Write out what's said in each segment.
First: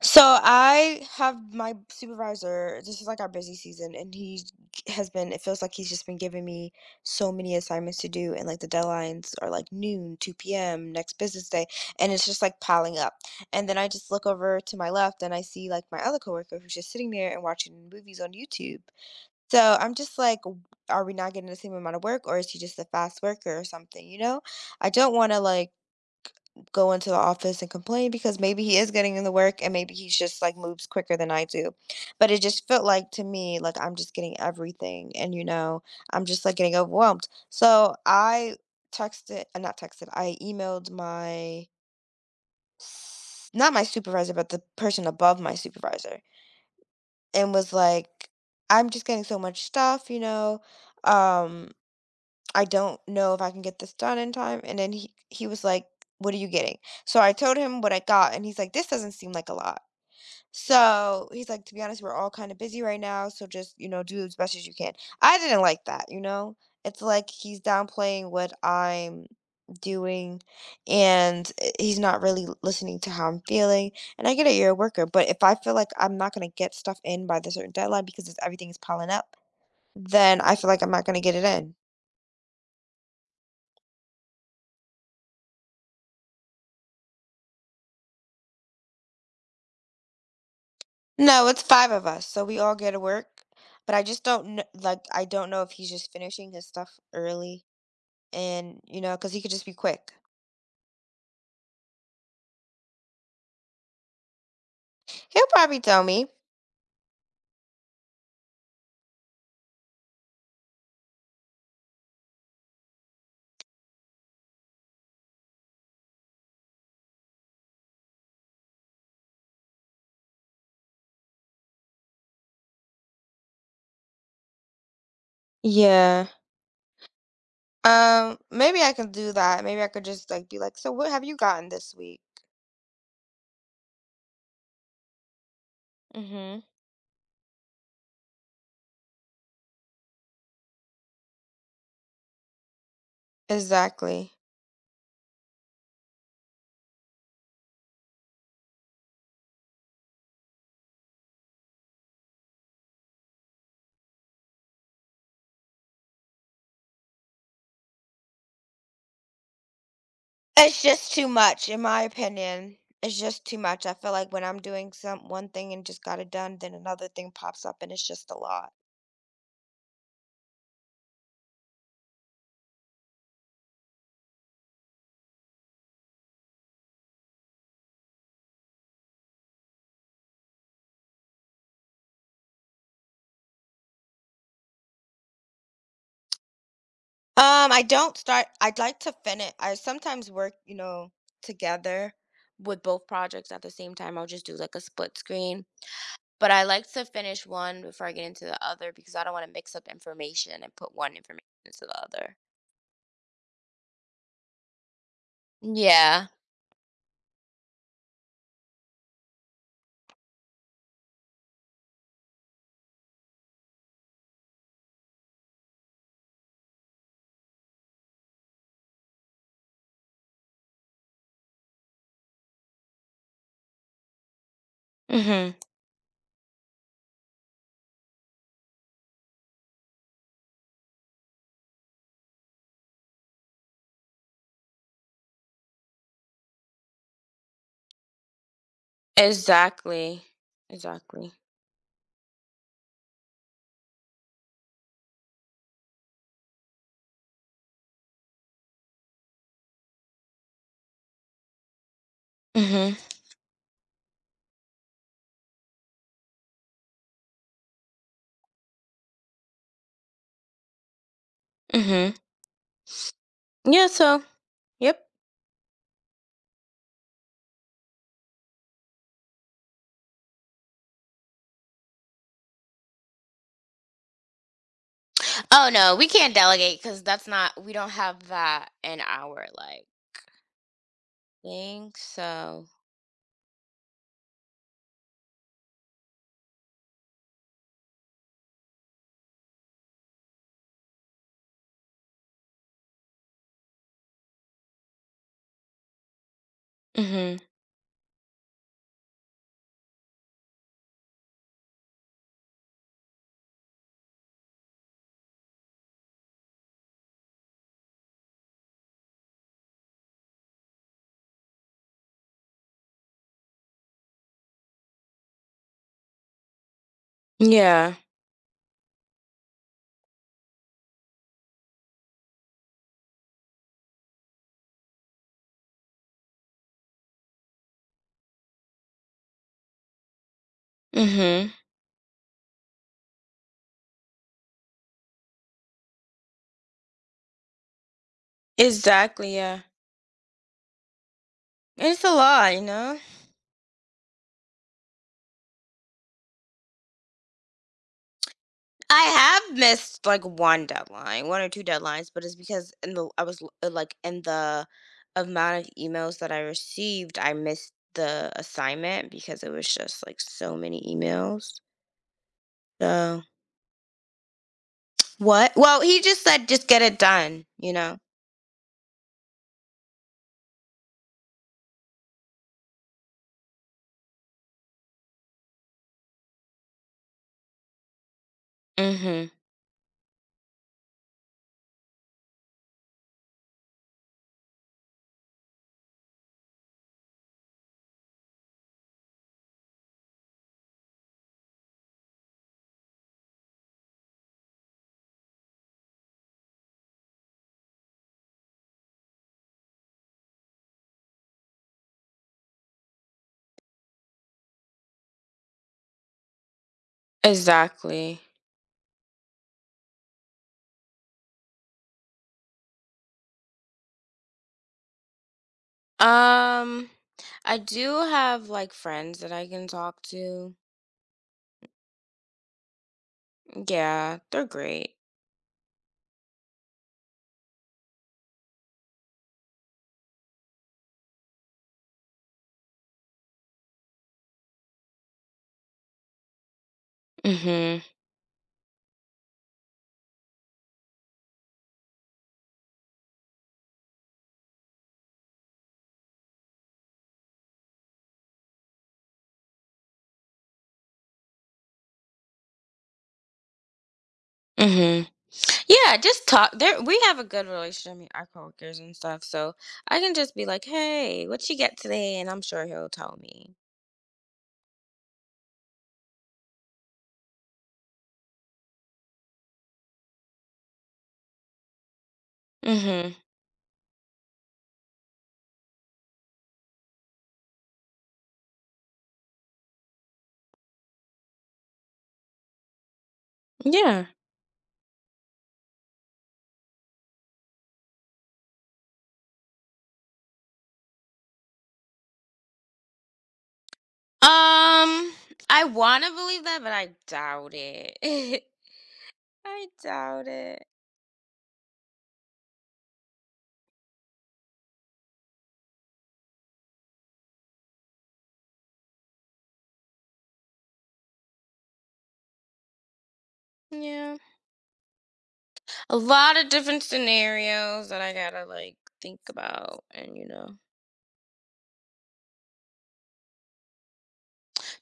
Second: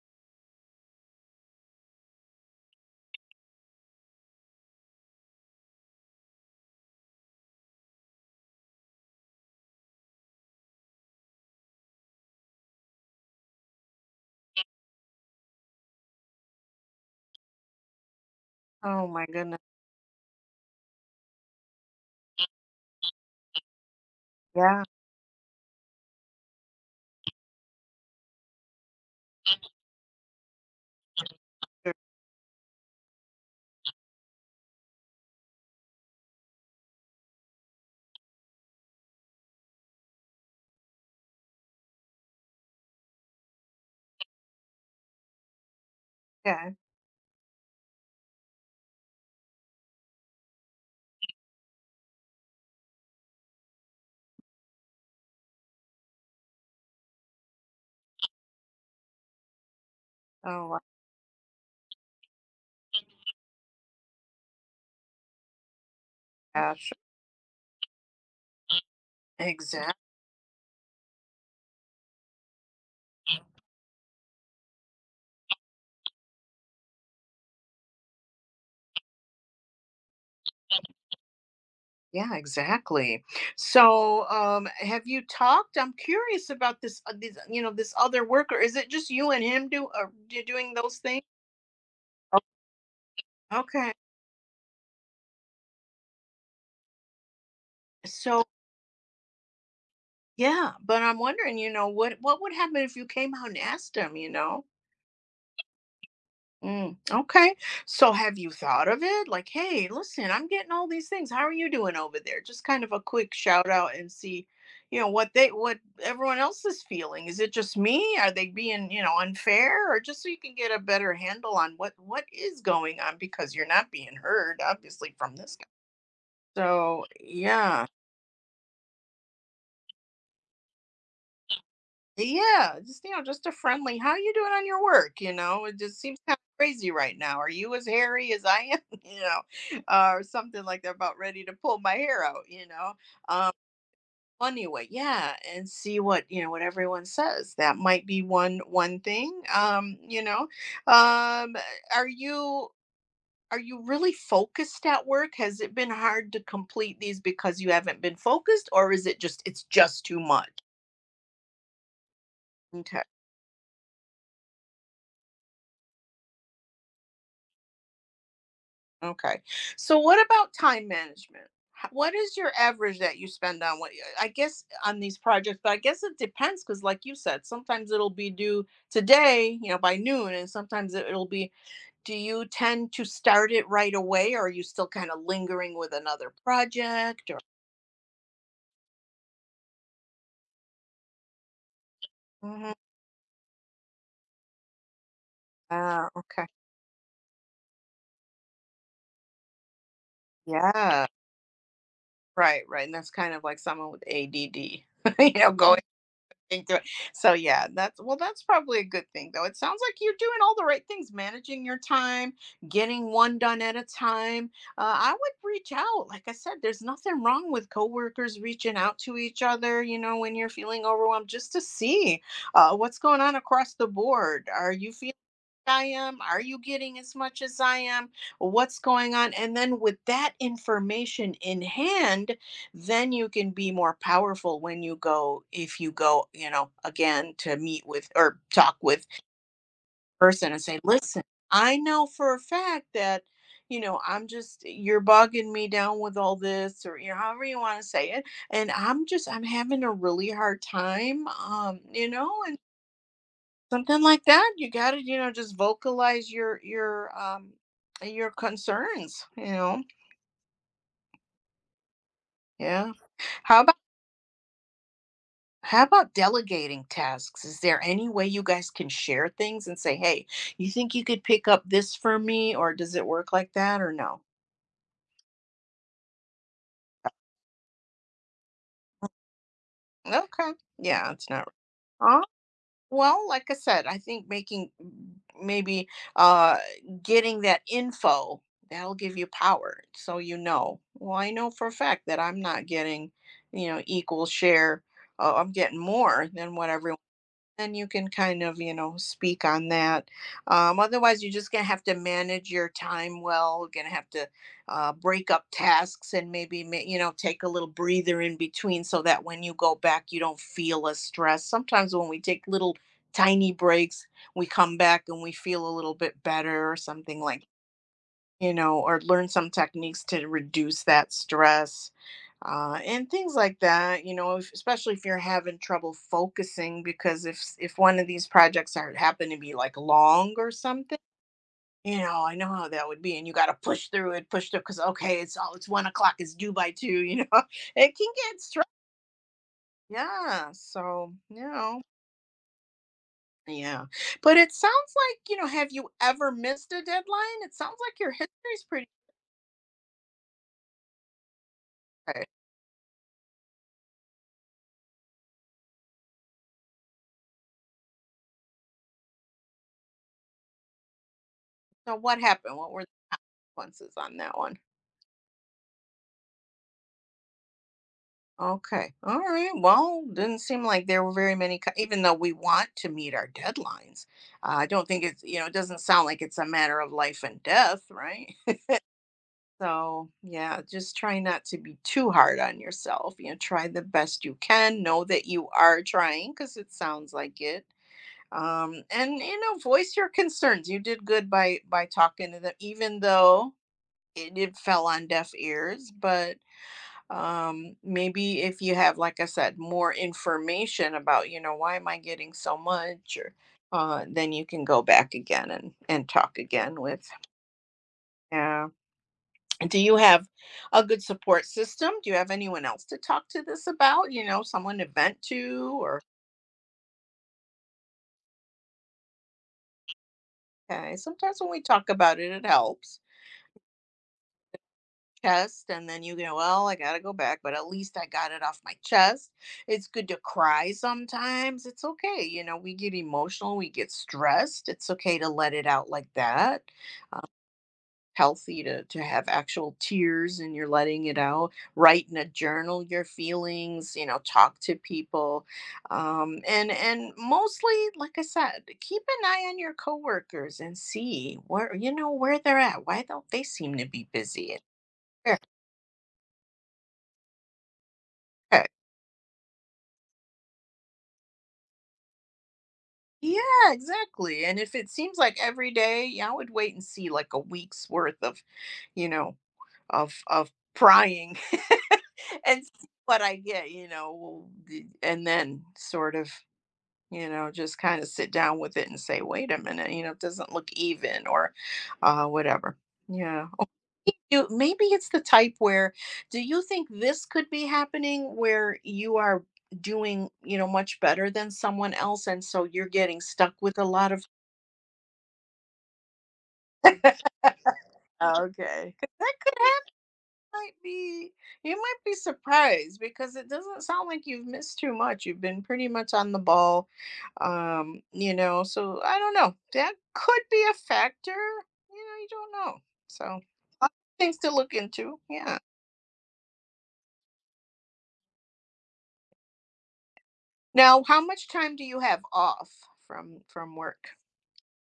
So I have my supervisor. This is like our busy season, and he has been. It feels like he's just been giving me so many assignments to do, and like the deadlines are like noon, two p.m. next business day, and it's just like piling up. And then I just look over to my left, and I see like my other coworker who's just sitting there and watching movies on YouTube. Oh my goodness. So I'm just like, are we not getting the same amount of work, or is he just a fast worker or something? Yeah. I don't want to like go into the office and complain because maybe he is getting in the work and maybe he's just like moves quicker than I do. Sure. But it just felt like to me, like I'm just getting everything and I'm just like getting overwhelmed. So I texted, not texted, I emailed my, not my supervisor, but the person above my supervisor Yeah. and was like, I'm just getting so much stuff. Um, I don't know if I can get this done in time. And then he was like, what are you getting? So I told him what I got, and he's like, this doesn't seem like a lot. Oh my So he's like, to be honest, we're all kind of busy right now. So just, do as best as you can. I didn't like that, you know? gosh. It's like he's downplaying what I'm Exactly. doing and he's not really listening to how I'm feeling. And I get it, you're a worker, but if I feel like I'm not going to get stuff in by the certain deadline because everything is piling up, then I feel like I'm not going to get it in. Yeah, exactly. So, have you talked? I'm curious about this other worker. Is it just you and him doing those things? No, it's five of us, Oh, so we all go to work. okay. But I just don't know, like, I don't know if he's just finishing his stuff early So, and, because he could just be quick. yeah, but I'm wondering, what would happen if you came out and asked him, you know? He'll probably tell me. Mm, okay. So have you thought of it? Like, hey, listen, I'm getting all these things. How are you doing over there? Just kind of a quick shout out and see, what everyone else is feeling. Is it just me? Are they being, unfair, or just so you can get a better handle on what is going on because you're not being heard obviously from this guy. Yeah. So, yeah. Maybe I can do that. Maybe I could just, like, be like, so what have you gotten this week? Yeah, just, just a friendly, "How you doing on your work?" You know? It just seems kinda Mm-hmm. crazy right now. "Are you as hairy as I am?" You know? Or something like they're about ready to pull my hair out, you know? Um, Exactly. funny, yeah, and see what, what everyone says. That might be one thing, you know? Um, are you are you really focused at work? Has it been hard to complete these because you haven't been focused, or is it's just too much? It's just too much, in my opinion. Okay. It's just too much. I feel like when I'm doing some one thing and just got it done, then another thing pops up and it's just a lot. Okay. So what about time management? What is your average that you spend on what I guess on these projects, but I guess it depends because like you said, sometimes it'll be due today, you know, by noon, and sometimes it'll be. Do you tend to start it right away, or are you still kind of lingering with another project, or... I don't start. I'd like to finish. I sometimes work, together Mhm. with both projects at the same time. I'll just do like a split screen. Ah, okay. But I like to finish one before I get into the other because I don't want to mix up information and put Yeah. one information into the other. Right, right. And that's kind of like someone with ADD, going, Yeah. think through it. So yeah, that's, well, that's probably a good thing though. It sounds like you're doing all the right things, managing your time, getting one done at a time. I would reach out. Like I said, there's nothing wrong with coworkers reaching out to each other. You know, when you're feeling overwhelmed, just to see what's going on across the board. Are you feeling Mhm. I am? Are you getting as much as I am? What's going on? And then, with that information in hand, then you can be more powerful when you go, if you go, again to meet with or talk with Exactly. person and say, listen, Exactly. I know for a fact that, you're bogging me down with all this, or, however you want to say it. And I'm having a really hard time, and Mhm. something like that, you got to, just vocalize your concerns. Mhm. Yeah, how about Yeah. So. Yep. how about delegating tasks? Is there any way you guys can share things and say, hey, you think you could pick up this for me? Or does it work like that, or no? Oh no, we can't delegate because that's not. We don't have that in our like Okay, yeah, it's not. thing. So. Well, like I said, I think making, maybe, uh getting that info, that'll give you power, so. Well, I know for a fact that, I'm not getting, equal share. I'm getting more than what everyone, Mhm. and you can kind of, speak on that, Otherwise, you're just going to have to manage your time well, going to have to, break up tasks, and maybe, take a little breather in between, so that when you go back you don't feel as stressed. Sometimes when we take little tiny breaks, we come back and we feel a little bit better, or something like, Yeah. you know, or learn some techniques to reduce that stress, and things like that. You know, if, especially if you're having trouble focusing, because if one of these projects are happen to be like long or something, Mhm. you know, I know how that would be, and you got to push through it, push through, because okay, it's 1 o'clock, it's due by 2. You know, it can get stressful. Exactly, yeah. Yeah, so you know. It's a lot. Yeah. But it sounds like, have you ever missed a deadline? It sounds like your history's pretty I have missed like one deadline, one or two deadlines, good. but it's because in the I was l- like in the amount of emails that I received, I missed the assignment because it was just like so many emails. So what happened? What were So consequences on that one? what? Well, he just said just get it done. Okay. All right. Well, didn't seem like there were very many, even though we want to meet our deadlines. I don't think it doesn't sound like it's a matter of life and death, right? Mhm. So, yeah, just try not to be too hard on yourself. You know, try the best you can. Know that you are trying, because it sounds like it. And voice your concerns. You did good by talking to them, even though it fell on deaf ears. But maybe if you have, like I said, more information about, why am I getting so much, or then you can go back again and talk again with... Exactly. Yeah. And do you have a good support system? Do you have anyone else to talk to this about, someone to vent to, or... Um I do have like friends that I can talk to. Okay, sometimes when we talk about it, it helps. Yeah, they're great. Chest, and then you go, well, I gotta go back, but at least I got it off my chest. It's good to cry sometimes. It's okay, we get emotional, we get stressed. It's okay to let it out like that. Mhm. Healthy to have actual tears, and you're letting it out. Write in a journal your feelings, talk to people. And mostly, like I said, keep an eye on your coworkers and see where, where they're at, why don't they seem to be busy, Mhm. and... Yeah, just talk. There, we have a good relationship, I mean, our coworkers and stuff. So I can just be like, "Hey, what you get today?" And I'm sure he'll tell Yeah, me. exactly, and if it seems like every day, yeah, I would wait and see, like, a week's worth of, you know, of prying, and see Mhm. what I get, you know, d and then sort of, just kinda sit down with it and say, "Wait a minute," "It doesn't look even," or, whatever. Yeah. Or, Yeah. you maybe it's the type where, do you think this could be happening where you are doing, much better than someone else, and so you're getting stuck with a lot of... Um, I want to believe that, but I doubt Oh, it. okay. 'Cause that could I happen. doubt it. Might be You might be surprised because it doesn't sound like you've missed too much. You've been pretty much on the ball. So I don't know. That could be a factor. You know, you don't know. So, lot of Yeah. things to look into. Yeah. A lot of different scenarios that I gotta like think about, and Now, how much time do you have off from work?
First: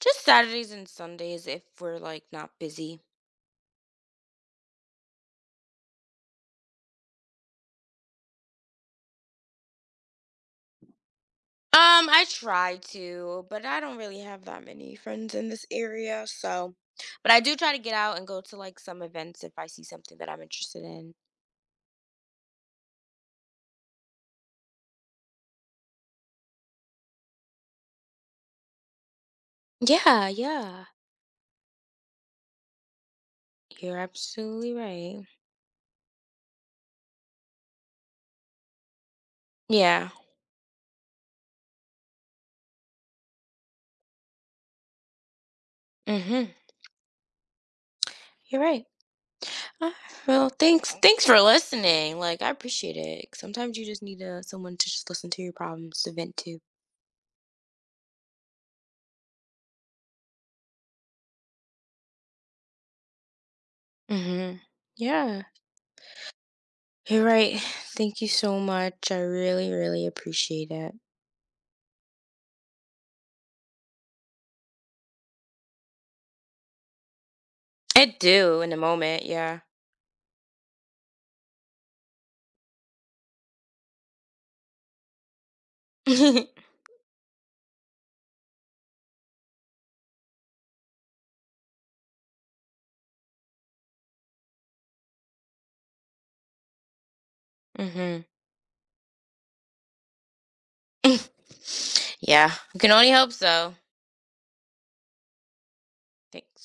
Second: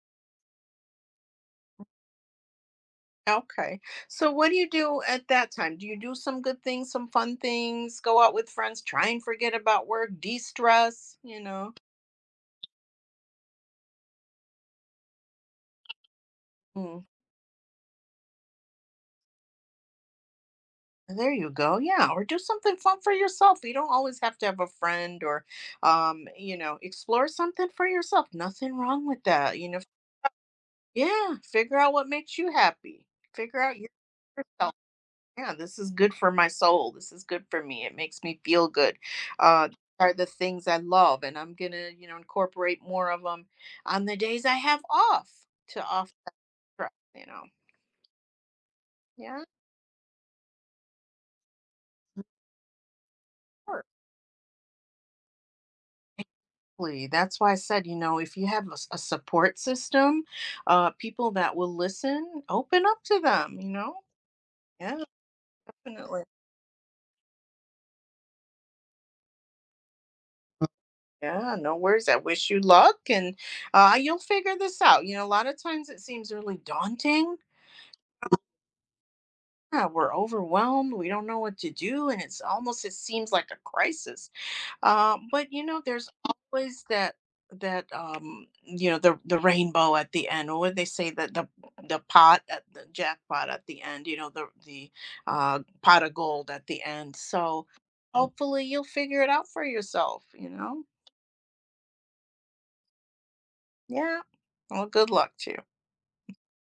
just Saturdays and Sundays if we're like not busy. Okay. So what do you do at that time? Do you do some good things, some fun things, go out with friends, try and forget about work, de-stress, you know? I try to, but I don't really have that many friends in this area, so Mm. but I do try to get out and go to like some events if I see something that I'm interested in. There you go. Yeah, or do something fun for yourself. You don't always have to have a friend, or explore something for yourself. Nothing wrong with that, you know. Yeah, yeah. Yeah, figure out what makes you happy. Figure out You're yourself. absolutely right. Yeah, this is good for my soul. This is good for me. It makes me feel good. These Yeah. are the things I love, and I'm gonna, incorporate more of them on the days I have off to offset Mhm. stress. You know, You're right. yeah. Uh, well, thanks for listening. Like I appreciate it. Sometimes Sure. you just need someone to just listen to your problems to vent to. Absolutely. That's why I said, if you have a support system, people that will listen, open up to them, you know? Mhm. Yeah, Yeah. definitely. You're right. Thank you so much. I really really appreciate it. Yeah, no worries. I wish you luck, and you'll figure this out. You know, a lot of times it seems really daunting, I do in the moment. Yeah. yeah, we're overwhelmed. We don't know what to do, and it seems like a crisis. But you know, there's always that, the rainbow at the end, or what they say, that the jackpot at the end. You know, the pot of gold at the end. So Hmm. hopefully you'll figure it out for yourself. You know, Yeah, you can only hope so. yeah. Well, good luck to you. Thanks.